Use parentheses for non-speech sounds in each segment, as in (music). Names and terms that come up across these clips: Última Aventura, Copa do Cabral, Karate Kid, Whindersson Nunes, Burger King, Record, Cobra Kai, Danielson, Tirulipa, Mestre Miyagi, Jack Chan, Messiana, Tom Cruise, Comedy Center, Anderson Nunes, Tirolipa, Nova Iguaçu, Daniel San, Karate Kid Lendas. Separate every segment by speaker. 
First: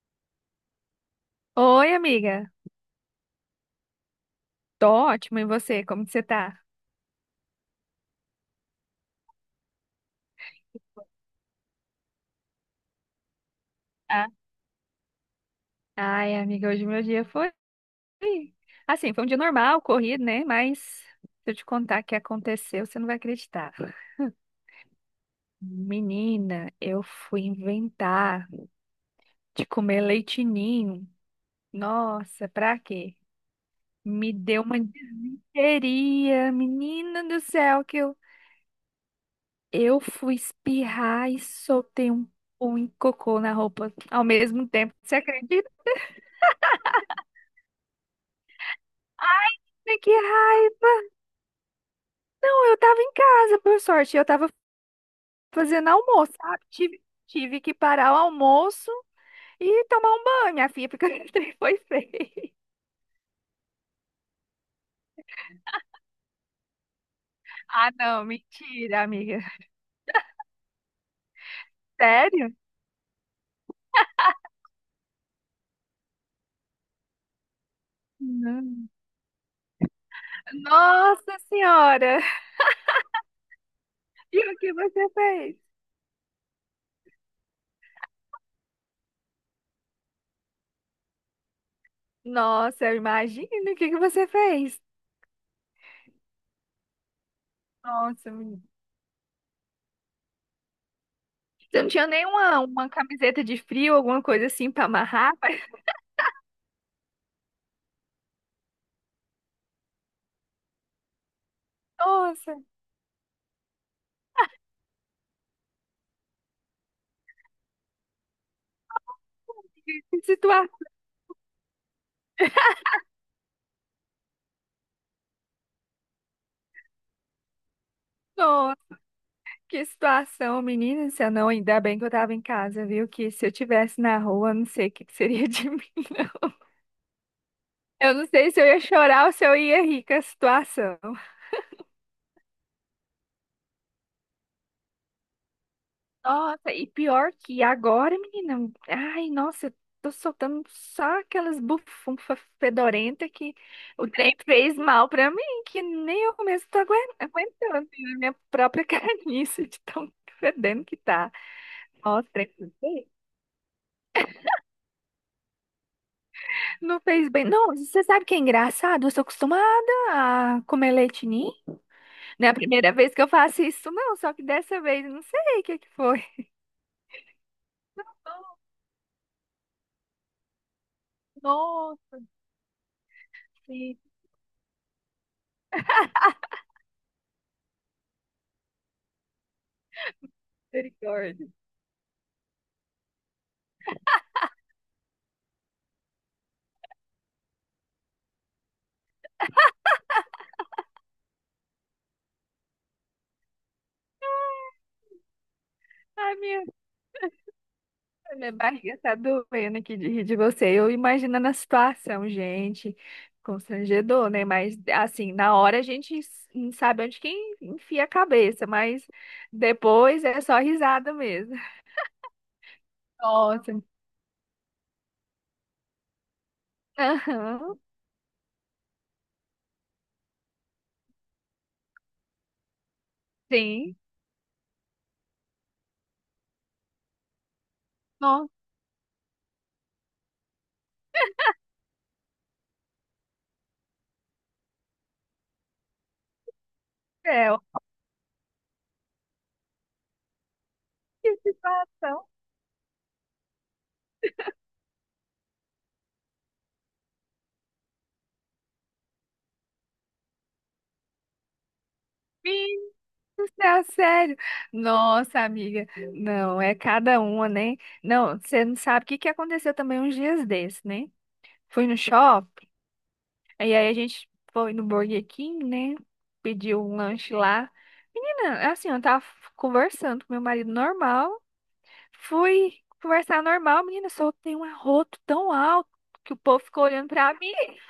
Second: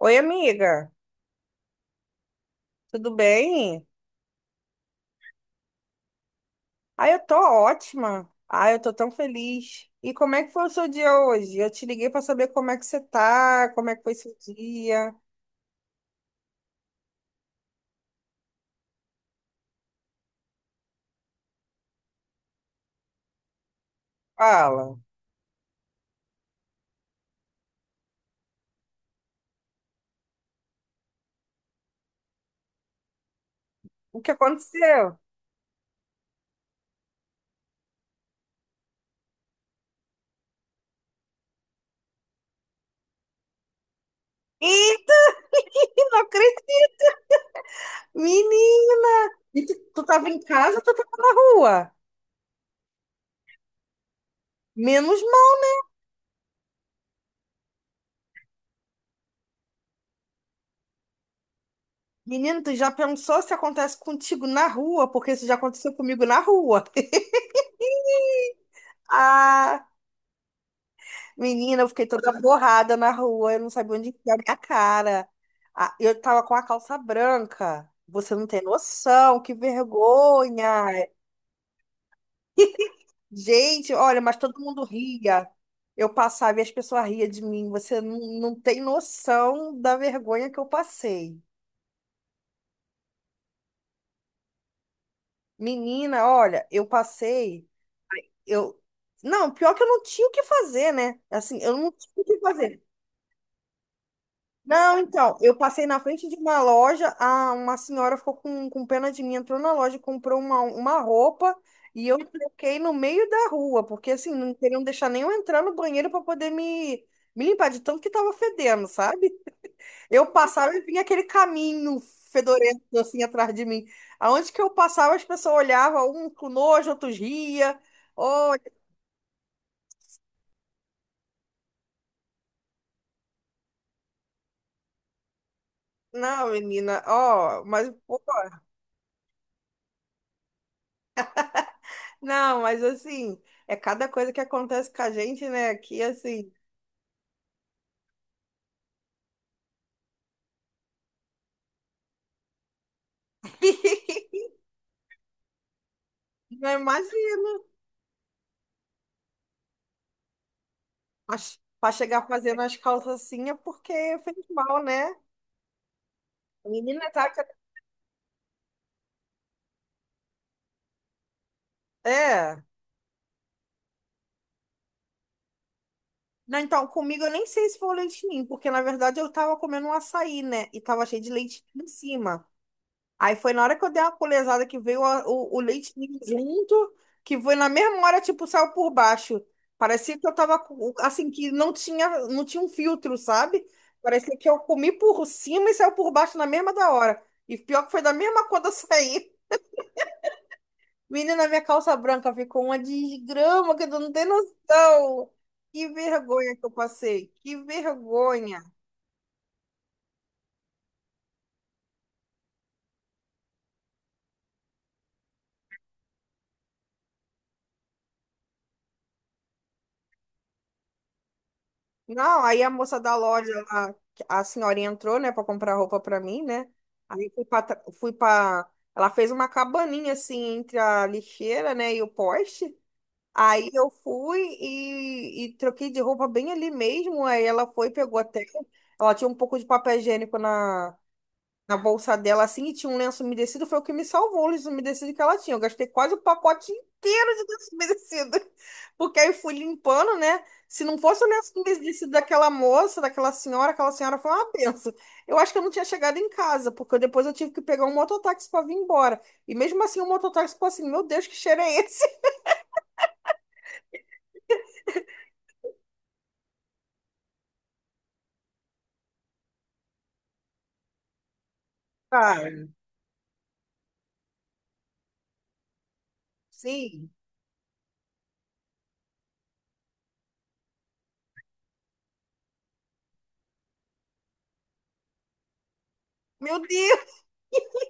Speaker 1: Oi, amiga,
Speaker 2: Oi, amiga.
Speaker 1: tudo bem?
Speaker 2: Tô ótima. E você? Como que você tá?
Speaker 1: Ah, eu tô ótima. Ah, eu tô tão feliz. E como é que foi o seu dia hoje? Eu te liguei pra saber como é que você tá, como é que foi
Speaker 2: Ah,
Speaker 1: seu dia.
Speaker 2: Ai, amiga, hoje meu dia foi. Um dia normal, corrido, né? Mas se eu te contar o que aconteceu, você não vai acreditar.
Speaker 1: Fala,
Speaker 2: Menina, eu fui inventar de comer leite ninho. Nossa, pra quê?
Speaker 1: o que
Speaker 2: Me deu uma
Speaker 1: aconteceu?
Speaker 2: disenteria, menina do céu, eu fui espirrar e um cocô na roupa ao mesmo tempo. Você
Speaker 1: Eita,
Speaker 2: acredita?
Speaker 1: (laughs) não acredito! Menina! E tu
Speaker 2: Que
Speaker 1: tava em casa ou tu tava na rua?
Speaker 2: Não, eu tava em casa, por sorte. Eu tava
Speaker 1: Menos mal.
Speaker 2: fazendo almoço, sabe? Tive que parar o almoço e tomar um banho, minha filha, porque (laughs) o trem foi feio.
Speaker 1: Menino, tu já pensou se acontece contigo na rua? Porque isso já aconteceu comigo na rua. (laughs)
Speaker 2: Ah, não, mentira, amiga.
Speaker 1: Ah! Menina, eu fiquei toda
Speaker 2: Sério?
Speaker 1: borrada na rua, eu não sabia onde enfiar minha cara. Ah, eu tava com a calça branca. Você não tem
Speaker 2: Não.
Speaker 1: noção, que vergonha.
Speaker 2: Nossa Senhora!
Speaker 1: (laughs) Gente, olha, mas
Speaker 2: E o
Speaker 1: todo
Speaker 2: que
Speaker 1: mundo
Speaker 2: você
Speaker 1: ria.
Speaker 2: fez?
Speaker 1: Eu passava e as pessoas riam de mim. Você não tem noção da vergonha que eu passei.
Speaker 2: Nossa, eu imagino o que que você fez.
Speaker 1: Menina, olha, eu passei.
Speaker 2: Nossa, menina.
Speaker 1: Eu... Não, pior que eu não tinha o que fazer, né? Assim, eu
Speaker 2: Você não
Speaker 1: não
Speaker 2: tinha
Speaker 1: tinha o que
Speaker 2: nenhuma
Speaker 1: fazer.
Speaker 2: uma camiseta de frio, alguma coisa assim pra
Speaker 1: Não,
Speaker 2: amarrar?
Speaker 1: então, eu
Speaker 2: (laughs)
Speaker 1: passei na frente de uma loja, a, uma senhora ficou com pena de mim, entrou na loja, e comprou uma roupa e eu
Speaker 2: Nossa,
Speaker 1: troquei no meio da rua, porque assim, não queriam deixar nem eu entrar no banheiro para poder me, me limpar de tanto que tava fedendo, sabe?
Speaker 2: que
Speaker 1: Eu
Speaker 2: situação!
Speaker 1: passava e vinha aquele caminho fedorento assim atrás de mim. Aonde que eu passava, as pessoas olhavam, um com nojo, outros ria. Olha,
Speaker 2: Que situação, menina, se eu não, ainda bem que eu tava em casa, viu? Que se eu tivesse na rua, eu não sei o que que seria de (laughs) mim.
Speaker 1: não, menina, ó, mas
Speaker 2: Eu
Speaker 1: pô,
Speaker 2: não sei se eu ia chorar ou se eu ia rir com a situação.
Speaker 1: não, mas assim, é cada coisa que acontece com a gente, né? Aqui, assim,
Speaker 2: Nossa, e pior que agora, menina, ai, nossa, eu tô soltando só aquelas bufunfas fedorentas que o trem
Speaker 1: (laughs)
Speaker 2: fez mal pra mim, que nem eu mesmo
Speaker 1: não
Speaker 2: tô
Speaker 1: imagino.
Speaker 2: aguentando, né? Minha própria (laughs) carniça de tão fedendo que tá.
Speaker 1: Mas pra chegar
Speaker 2: Nossa, trem
Speaker 1: fazendo as
Speaker 2: feio.
Speaker 1: calças assim é porque fez mal, né? A
Speaker 2: Não
Speaker 1: menina
Speaker 2: fez
Speaker 1: tá.
Speaker 2: bem. Não, você sabe que é engraçado? Eu sou acostumada a comer leite ninho. Não é a
Speaker 1: É.
Speaker 2: primeira vez que eu faço isso, não. Só que dessa vez, eu não sei o que que foi.
Speaker 1: Não, então, comigo eu nem sei se foi o leite ninho, porque na verdade eu tava comendo um açaí, né? E tava cheio de leite em
Speaker 2: Nossa,
Speaker 1: cima. Aí foi na hora que eu dei uma colesada que veio o leite ninho junto, que foi na mesma hora, tipo, saiu por baixo. Parecia que eu tava, assim,
Speaker 2: misericórdia.
Speaker 1: que não tinha um filtro, sabe? Parecia que eu comi por cima e saiu por baixo na mesma da hora. E pior que foi da mesma quando eu saí. (laughs) Menina, minha calça branca ficou uma desgrama que tu não tem noção. Que
Speaker 2: Ai,
Speaker 1: vergonha
Speaker 2: minha,
Speaker 1: que eu passei. Que
Speaker 2: minha
Speaker 1: vergonha.
Speaker 2: barriga tá doendo aqui de rir de você. Eu imaginando a situação, gente. Constrangedor, né? Mas, assim, na hora a gente não sabe onde que enfia a cabeça, mas depois é só risada mesmo.
Speaker 1: Não, aí a moça da loja
Speaker 2: Nossa.
Speaker 1: lá, a senhorinha entrou, né, pra comprar roupa pra mim, né? Aí fui pra,
Speaker 2: Aham,
Speaker 1: fui pra. Ela fez uma cabaninha assim entre a lixeira, né, e o poste. Aí eu
Speaker 2: sim.
Speaker 1: fui e troquei de roupa bem ali mesmo. Aí ela foi, pegou até.
Speaker 2: Nossa.
Speaker 1: Ela tinha um pouco de papel higiênico na, na bolsa dela assim e tinha um lenço umedecido, foi o que me salvou o lenço umedecido que ela tinha. Eu gastei quase o pacote inteiro
Speaker 2: é,
Speaker 1: de lenço umedecido. (laughs) Porque aí fui limpando, né? Se não fosse o
Speaker 2: Que
Speaker 1: lenço umedecido
Speaker 2: situação
Speaker 1: daquela moça, daquela senhora, aquela senhora foi uma benção. Eu acho que eu não tinha chegado em casa, porque depois eu tive que pegar um mototáxi para vir embora. E mesmo assim o mototáxi ficou assim, meu Deus, que cheiro é esse?
Speaker 2: fixa, sério. Nossa, amiga, não, é cada uma, né? Não, você não sabe o que que aconteceu também uns dias desses, né? Fui no
Speaker 1: (laughs) Cara,
Speaker 2: shopping, e aí a gente foi no Burger King, né? Pediu um
Speaker 1: sim.
Speaker 2: lanche lá. Menina, assim, eu tava conversando com meu marido normal, fui conversar normal, menina, soltei um arroto tão alto que o
Speaker 1: Meu
Speaker 2: povo ficou
Speaker 1: Deus,
Speaker 2: olhando pra mim.
Speaker 1: (laughs)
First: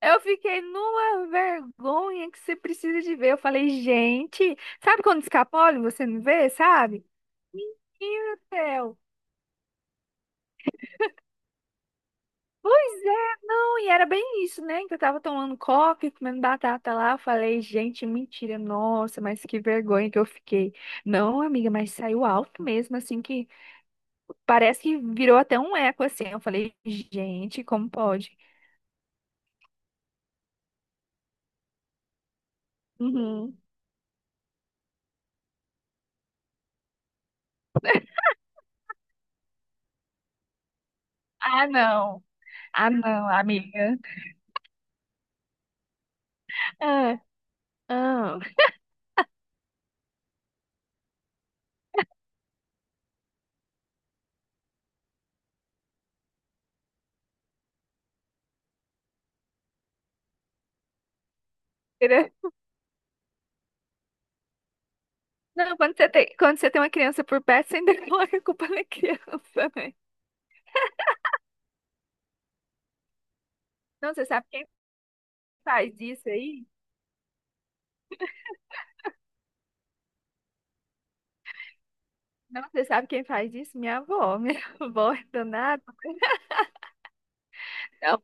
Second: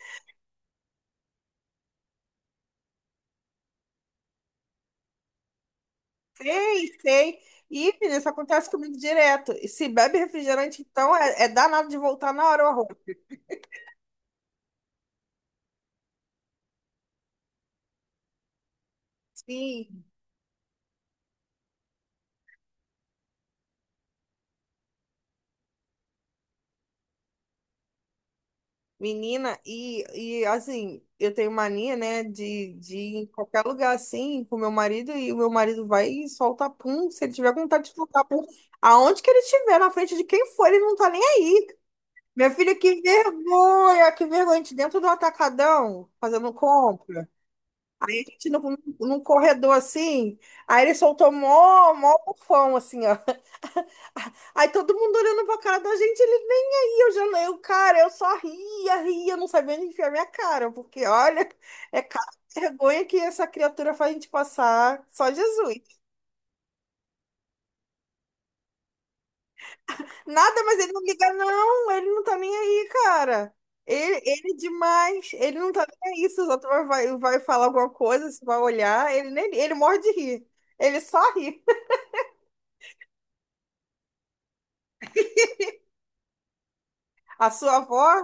Speaker 2: Eu fiquei numa vergonha que você precisa de ver. Eu falei, gente, sabe quando escapole e você não vê,
Speaker 1: sei,
Speaker 2: sabe?
Speaker 1: sei. E, menina, isso
Speaker 2: Meu
Speaker 1: acontece comigo
Speaker 2: Theo.
Speaker 1: direto. E se bebe refrigerante, então é, é danado de voltar na hora o arroz.
Speaker 2: Pois é, não, e era bem isso, né? Que eu tava tomando coca e comendo batata lá. Eu falei, gente, mentira, nossa, mas que
Speaker 1: Sim,
Speaker 2: vergonha que eu fiquei. Não, amiga, mas saiu alto mesmo, assim, que parece que virou até um eco, assim. Eu falei, gente, como pode?
Speaker 1: menina, e assim, eu tenho mania, né, de ir em
Speaker 2: Uhum.
Speaker 1: qualquer lugar assim com meu marido e o meu marido vai e solta pum, se ele tiver com vontade de soltar pum, aonde que ele estiver, na frente de quem for, ele não tá nem aí.
Speaker 2: Ah, não.
Speaker 1: Minha filha,
Speaker 2: Ah, não, amiga.
Speaker 1: que vergonha, a gente dentro do atacadão, fazendo
Speaker 2: Ah,
Speaker 1: compra. Aí a
Speaker 2: ah.
Speaker 1: gente no, num corredor assim, aí ele soltou mó, mó bufão assim, ó. Aí todo mundo olhando pra cara da gente, ele nem aí, eu já eu, cara, eu só ria, ria, não sabia onde enfiar minha cara, porque olha, é cara
Speaker 2: (laughs)
Speaker 1: de vergonha que essa criatura faz a gente passar, só
Speaker 2: Não,
Speaker 1: Jesus.
Speaker 2: quando você tem uma criança por perto, você ainda (laughs) coloca a culpa na criança, né?
Speaker 1: Nada, mas ele não liga, não, ele não tá nem aí, cara.
Speaker 2: Não,
Speaker 1: Ele,
Speaker 2: você sabe
Speaker 1: ele
Speaker 2: quem
Speaker 1: demais, ele não tá
Speaker 2: faz
Speaker 1: nem
Speaker 2: isso
Speaker 1: aí, se os
Speaker 2: aí?
Speaker 1: outros vai, vai falar alguma coisa, se vai olhar, ele nem, ele morre de rir, ele só ri.
Speaker 2: Não, você sabe quem faz isso? Minha avó. (laughs) Minha avó é danada.
Speaker 1: A sua avó,
Speaker 2: Não,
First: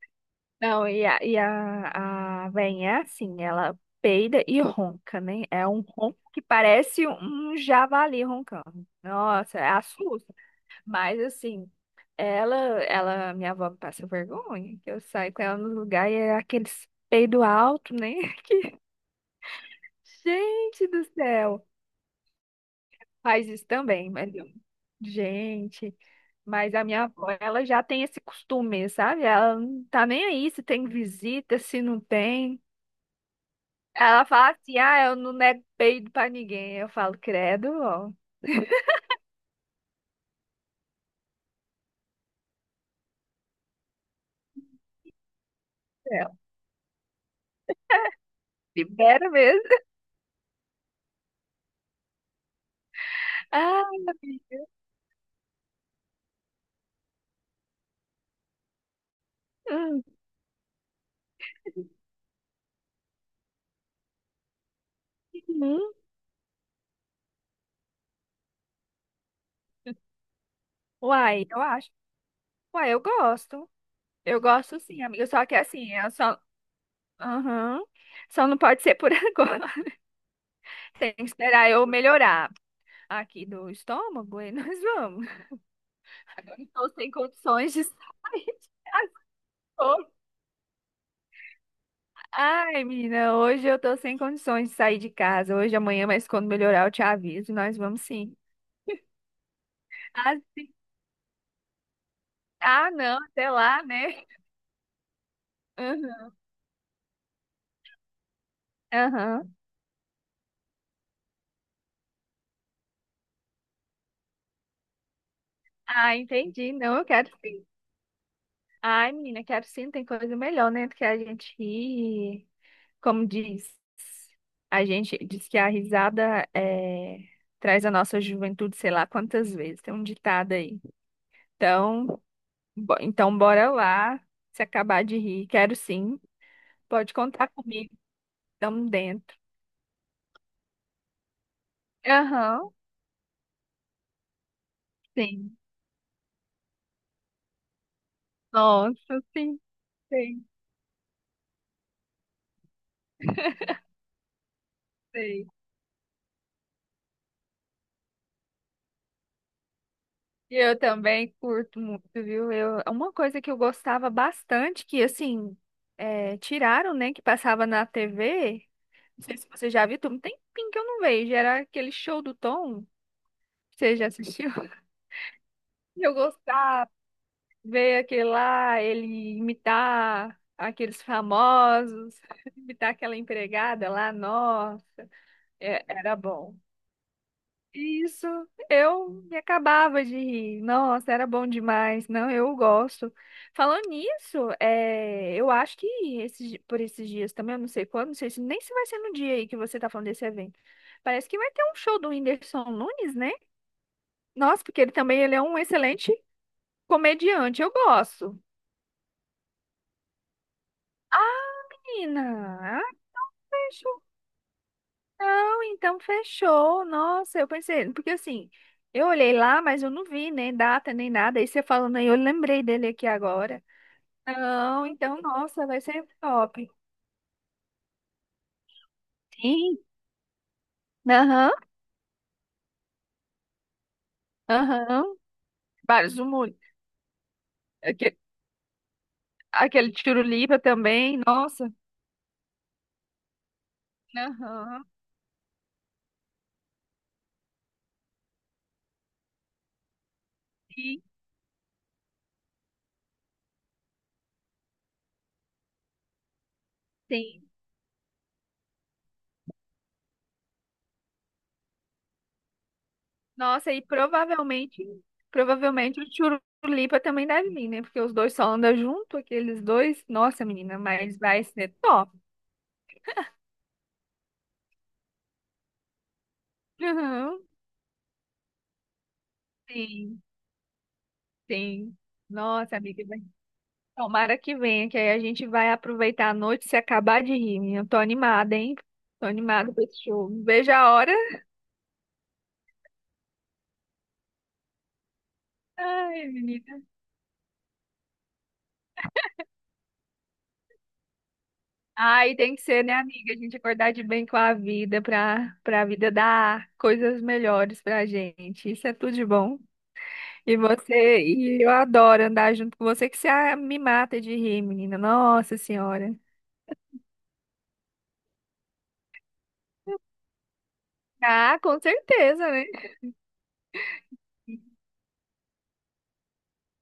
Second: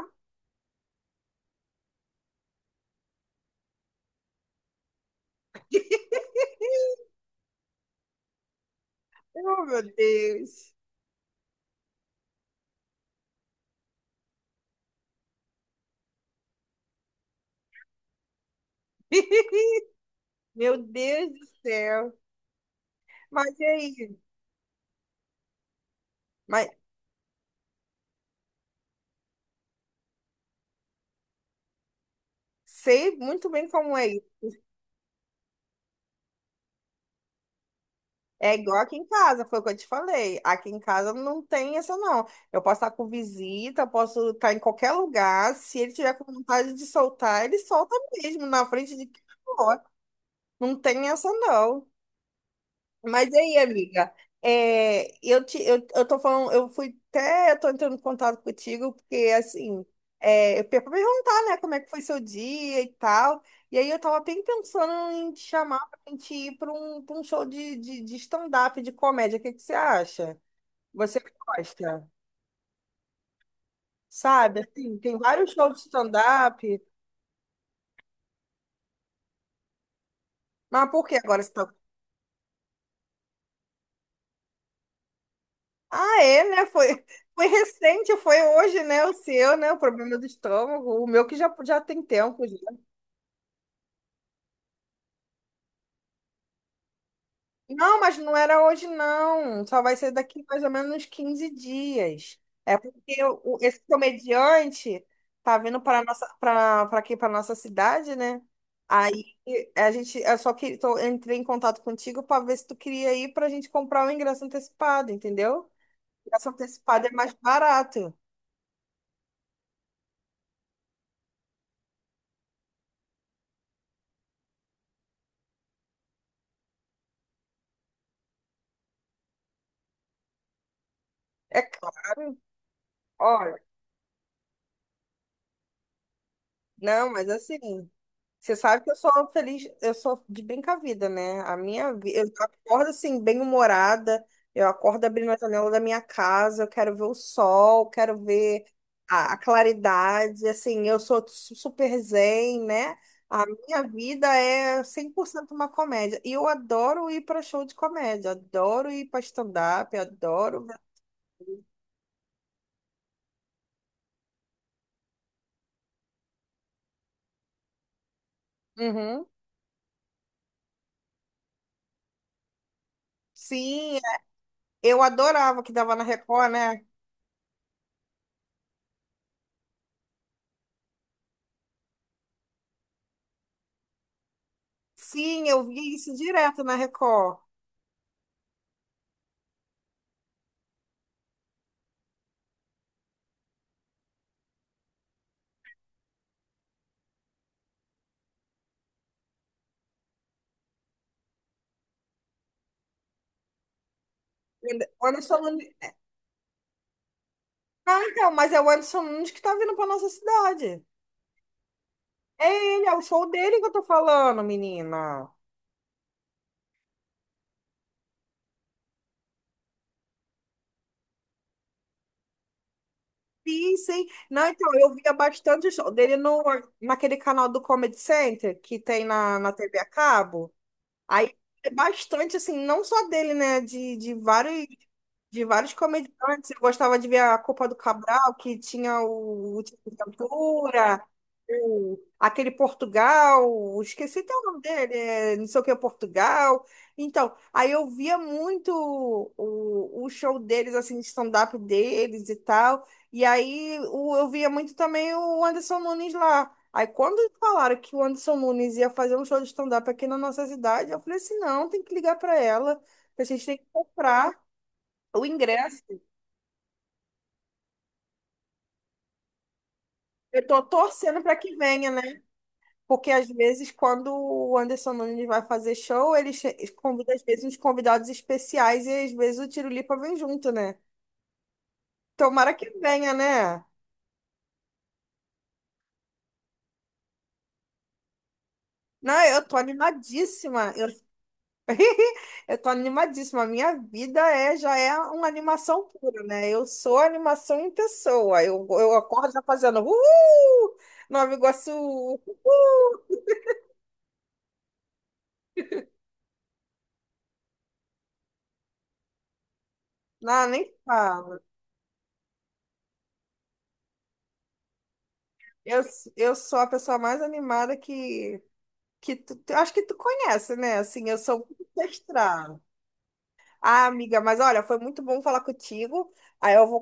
Speaker 2: não, a velhinha é assim, ela peida e ronca, né? É um ronco
Speaker 1: (laughs)
Speaker 2: que parece um javali roncando. Nossa,
Speaker 1: oh
Speaker 2: é
Speaker 1: meu
Speaker 2: assusta.
Speaker 1: Deus,
Speaker 2: Mas assim, ela, minha avó me passa vergonha, que eu saio com ela no lugar e é aqueles peido alto, né? (laughs)
Speaker 1: (laughs) meu
Speaker 2: Gente do
Speaker 1: Deus do
Speaker 2: céu!
Speaker 1: céu.
Speaker 2: Faz
Speaker 1: Mas e
Speaker 2: isso também,
Speaker 1: aí?
Speaker 2: gente.
Speaker 1: Mas
Speaker 2: Mas a minha avó, ela já tem esse costume, sabe? Ela não tá nem aí se tem visita, se não tem.
Speaker 1: sei muito bem como é.
Speaker 2: Ela
Speaker 1: Isso.
Speaker 2: fala assim: ah, eu não nego peido pra ninguém. Eu falo, credo, ó.
Speaker 1: É igual
Speaker 2: (laughs)
Speaker 1: aqui em casa, foi o que eu te falei. Aqui em casa não tem essa, não. Eu posso estar com visita, eu posso estar em qualquer lugar. Se ele tiver com
Speaker 2: É,
Speaker 1: vontade de soltar, ele solta mesmo, na frente de quem
Speaker 2: libera mesmo.
Speaker 1: for.
Speaker 2: (laughs)
Speaker 1: Não tem essa, não. Mas aí,
Speaker 2: Ah,
Speaker 1: amiga, é, eu te, eu tô falando, eu fui até, eu tô entrando em contato contigo, porque assim,
Speaker 2: hum,
Speaker 1: é, eu ia perguntar, né, como é que foi seu dia e tal. E aí eu tava bem pensando em te chamar
Speaker 2: hum.
Speaker 1: pra gente ir pra um show de stand-up, de comédia. O que que você acha? Você que
Speaker 2: Uai, eu acho.
Speaker 1: gosta,
Speaker 2: Uai, eu gosto. Eu
Speaker 1: sabe?
Speaker 2: gosto
Speaker 1: Assim,
Speaker 2: sim,
Speaker 1: tem
Speaker 2: amiga. Só
Speaker 1: vários
Speaker 2: que
Speaker 1: shows de
Speaker 2: assim, eu só.
Speaker 1: stand-up,
Speaker 2: Aham. Só não pode ser por (laughs) agora.
Speaker 1: mas por
Speaker 2: Tem
Speaker 1: que
Speaker 2: que
Speaker 1: agora você
Speaker 2: esperar
Speaker 1: tá.
Speaker 2: eu melhorar aqui do estômago e nós vamos.
Speaker 1: Ah, é, né?
Speaker 2: Tô
Speaker 1: Foi,
Speaker 2: sem
Speaker 1: foi
Speaker 2: condições de (laughs)
Speaker 1: recente, foi
Speaker 2: sair.
Speaker 1: hoje, né? O seu, né? O
Speaker 2: Tô.
Speaker 1: problema do estômago. O meu que já, já tem tempo,
Speaker 2: Ai, menina, hoje eu tô sem condições de sair de casa. Hoje, amanhã, mas quando melhorar, eu te aviso. Nós
Speaker 1: não,
Speaker 2: vamos
Speaker 1: mas
Speaker 2: sim.
Speaker 1: não era hoje, não. Só vai ser
Speaker 2: Ah,
Speaker 1: daqui mais ou
Speaker 2: sim.
Speaker 1: menos uns 15 dias. É
Speaker 2: Ah, não,
Speaker 1: porque
Speaker 2: até
Speaker 1: esse
Speaker 2: lá, né?
Speaker 1: comediante tá vindo para nossa,
Speaker 2: Aham.
Speaker 1: para aqui, para nossa cidade, né? Aí
Speaker 2: Aham.
Speaker 1: a gente, eu só que tô, entrei em contato contigo para ver se tu queria ir para a gente comprar o ingresso antecipado, entendeu?
Speaker 2: Ah,
Speaker 1: O ingresso
Speaker 2: entendi. Não, eu
Speaker 1: antecipado é
Speaker 2: quero
Speaker 1: mais
Speaker 2: sim.
Speaker 1: barato.
Speaker 2: Ai, menina, quero sim. Tem coisa melhor, né? Do que a gente rir. Como diz, a gente diz que a risada é, traz a nossa juventude, sei lá quantas vezes. Tem um ditado aí.
Speaker 1: É
Speaker 2: Então.
Speaker 1: claro.
Speaker 2: Então,
Speaker 1: Olha,
Speaker 2: bora lá. Se acabar de rir, quero sim.
Speaker 1: não,
Speaker 2: Pode
Speaker 1: mas
Speaker 2: contar
Speaker 1: assim.
Speaker 2: comigo.
Speaker 1: Você sabe
Speaker 2: Estamos
Speaker 1: que eu sou
Speaker 2: dentro.
Speaker 1: feliz, eu sou de bem com a vida, né? A minha vida, eu
Speaker 2: Aham,
Speaker 1: acordo assim, bem-humorada, eu acordo abrindo a
Speaker 2: sim.
Speaker 1: janela da minha casa, eu quero ver o sol, quero ver
Speaker 2: Nossa,
Speaker 1: a
Speaker 2: sim,
Speaker 1: claridade, assim, eu sou super zen, né? A minha vida é cem por
Speaker 2: sim.
Speaker 1: cento uma comédia. E eu adoro ir para show de comédia, adoro ir para stand-up,
Speaker 2: E
Speaker 1: adoro. Ver-
Speaker 2: eu também curto muito, viu? Eu, uma coisa que eu gostava bastante, que assim, é, tiraram, né? Que passava na TV. Não
Speaker 1: Uhum.
Speaker 2: sei se você já viu, tem um tempinho que eu não vejo. Era aquele show do Tom. Você
Speaker 1: Sim,
Speaker 2: já assistiu? (laughs)
Speaker 1: eu adorava que dava na
Speaker 2: Eu
Speaker 1: Record, né?
Speaker 2: gostava. Ver aquele lá, ele imitar aqueles famosos, (laughs) imitar aquela empregada lá, nossa,
Speaker 1: Sim, eu via isso
Speaker 2: era bom.
Speaker 1: direto na Record.
Speaker 2: Isso, eu me acabava de rir. Nossa, era bom demais. Não, eu gosto. Falando nisso, é, eu acho que esses, por esses dias também, eu não sei quando, não sei se nem se vai ser no dia aí que você tá falando desse evento. Parece que vai ter um show do Whindersson Nunes, né? Nossa, porque ele
Speaker 1: O
Speaker 2: também ele
Speaker 1: Anderson
Speaker 2: é um
Speaker 1: Nunes.
Speaker 2: excelente comediante. Eu
Speaker 1: Ah, então,
Speaker 2: gosto.
Speaker 1: mas é o Anderson Nunes que tá vindo pra nossa cidade. É
Speaker 2: Menina,
Speaker 1: ele, é o show dele que eu tô falando, menina.
Speaker 2: não, então fechou. Nossa, eu pensei, porque assim, eu olhei lá, mas eu não vi nem data, nem nada. Aí você falando aí, eu lembrei dele aqui agora.
Speaker 1: Sim, sim. Não, então,
Speaker 2: Não,
Speaker 1: eu via
Speaker 2: então, nossa,
Speaker 1: bastante
Speaker 2: vai
Speaker 1: show
Speaker 2: ser
Speaker 1: dele no,
Speaker 2: top.
Speaker 1: naquele canal do Comedy Center que tem na, na
Speaker 2: Sim,
Speaker 1: TV a cabo. Aí,
Speaker 2: aham,
Speaker 1: é bastante, assim, não só dele, né?
Speaker 2: aham.
Speaker 1: De vários
Speaker 2: Vários
Speaker 1: comediantes.
Speaker 2: humores.
Speaker 1: Eu gostava de ver a Copa do
Speaker 2: Aquele,
Speaker 1: Cabral, que tinha o Última
Speaker 2: aquele tirulipa
Speaker 1: Aventura,
Speaker 2: também, nossa.
Speaker 1: o, aquele Portugal, esqueci até o nome
Speaker 2: Aham,
Speaker 1: dele, é, não sei o que é Portugal. Então, aí eu via muito o show deles, assim,
Speaker 2: sim,
Speaker 1: de stand-up deles e tal. E aí eu via muito também o Anderson Nunes lá. Aí quando
Speaker 2: sim.
Speaker 1: falaram que o Anderson Nunes ia fazer um show de stand-up aqui na nossa cidade, eu falei assim, não, tem que ligar para ela, que a gente tem que
Speaker 2: Nossa, e
Speaker 1: comprar.
Speaker 2: provavelmente,
Speaker 1: O ingresso,
Speaker 2: provavelmente o tirulipa também deve vir, né? Porque os dois só andam junto, aqueles dois. Nossa,
Speaker 1: eu tô
Speaker 2: menina, mas
Speaker 1: torcendo para
Speaker 2: vai
Speaker 1: que
Speaker 2: ser
Speaker 1: venha, né?
Speaker 2: top.
Speaker 1: Porque às vezes, quando o Anderson Nunes vai fazer show, ele convida, às
Speaker 2: Aham.
Speaker 1: vezes, uns convidados especiais e às vezes o Tirolipa vem
Speaker 2: Sim.
Speaker 1: junto, né?
Speaker 2: Sim.
Speaker 1: Tomara que
Speaker 2: Nossa, amiga,
Speaker 1: venha, né?
Speaker 2: tomara que venha, que aí a gente vai aproveitar a noite e se acabar de rir, menina. Eu tô animada, hein?
Speaker 1: Não,
Speaker 2: Tô
Speaker 1: eu tô
Speaker 2: animada pra esse show. Não vejo
Speaker 1: animadíssima. Eu,
Speaker 2: a hora.
Speaker 1: (laughs) eu tô animadíssima. A minha vida é, já é uma animação pura,
Speaker 2: Ai,
Speaker 1: né? Eu
Speaker 2: menina.
Speaker 1: sou animação em pessoa. Eu acordo já fazendo uhul! Nova Iguaçu!
Speaker 2: Ai, tem que ser, né,
Speaker 1: Uhul!
Speaker 2: amiga? A gente acordar de bem com a vida pra vida dar coisas melhores pra gente. Isso é tudo de bom.
Speaker 1: Não,
Speaker 2: E
Speaker 1: nem
Speaker 2: você,
Speaker 1: fala.
Speaker 2: e eu adoro andar junto com você, que você ah, me mata de rir, menina. Nossa
Speaker 1: Eu,
Speaker 2: Senhora.
Speaker 1: eu sou a pessoa mais animada que tu, acho que tu conhece, né? Assim, eu sou
Speaker 2: Ah, com
Speaker 1: muito
Speaker 2: certeza,
Speaker 1: estrada.
Speaker 2: né?
Speaker 1: Ah, amiga, mas olha, foi muito bom falar contigo. Aí eu vou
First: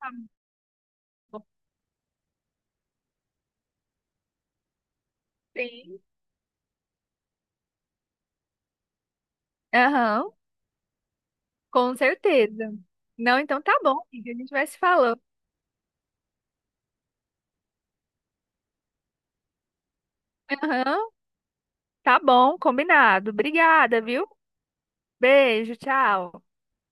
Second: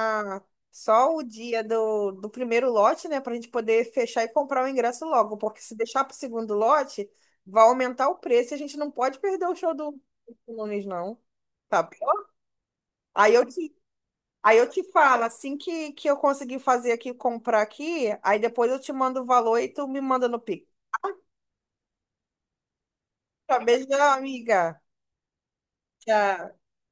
Speaker 2: Tá
Speaker 1: só o
Speaker 2: bom.
Speaker 1: dia do, do primeiro lote, né? Pra gente poder fechar e comprar o ingresso logo. Porque se
Speaker 2: Sim.
Speaker 1: deixar pro segundo lote, vai aumentar o preço e a gente não pode perder o show do
Speaker 2: Aham.
Speaker 1: do Nunes, não. Tá
Speaker 2: Com
Speaker 1: bom?
Speaker 2: certeza.
Speaker 1: Aí
Speaker 2: Não,
Speaker 1: eu
Speaker 2: então tá
Speaker 1: te
Speaker 2: bom, amiga. A gente
Speaker 1: Aí
Speaker 2: vai
Speaker 1: eu
Speaker 2: se
Speaker 1: te
Speaker 2: falando.
Speaker 1: falo, assim que eu conseguir fazer aqui, comprar aqui, aí depois eu te mando o valor e tu me manda no Pix.
Speaker 2: Aham, tá bom, combinado.
Speaker 1: Tá,
Speaker 2: Obrigada,
Speaker 1: beijão,
Speaker 2: viu?
Speaker 1: amiga.
Speaker 2: Beijo, tchau.
Speaker 1: Tchau.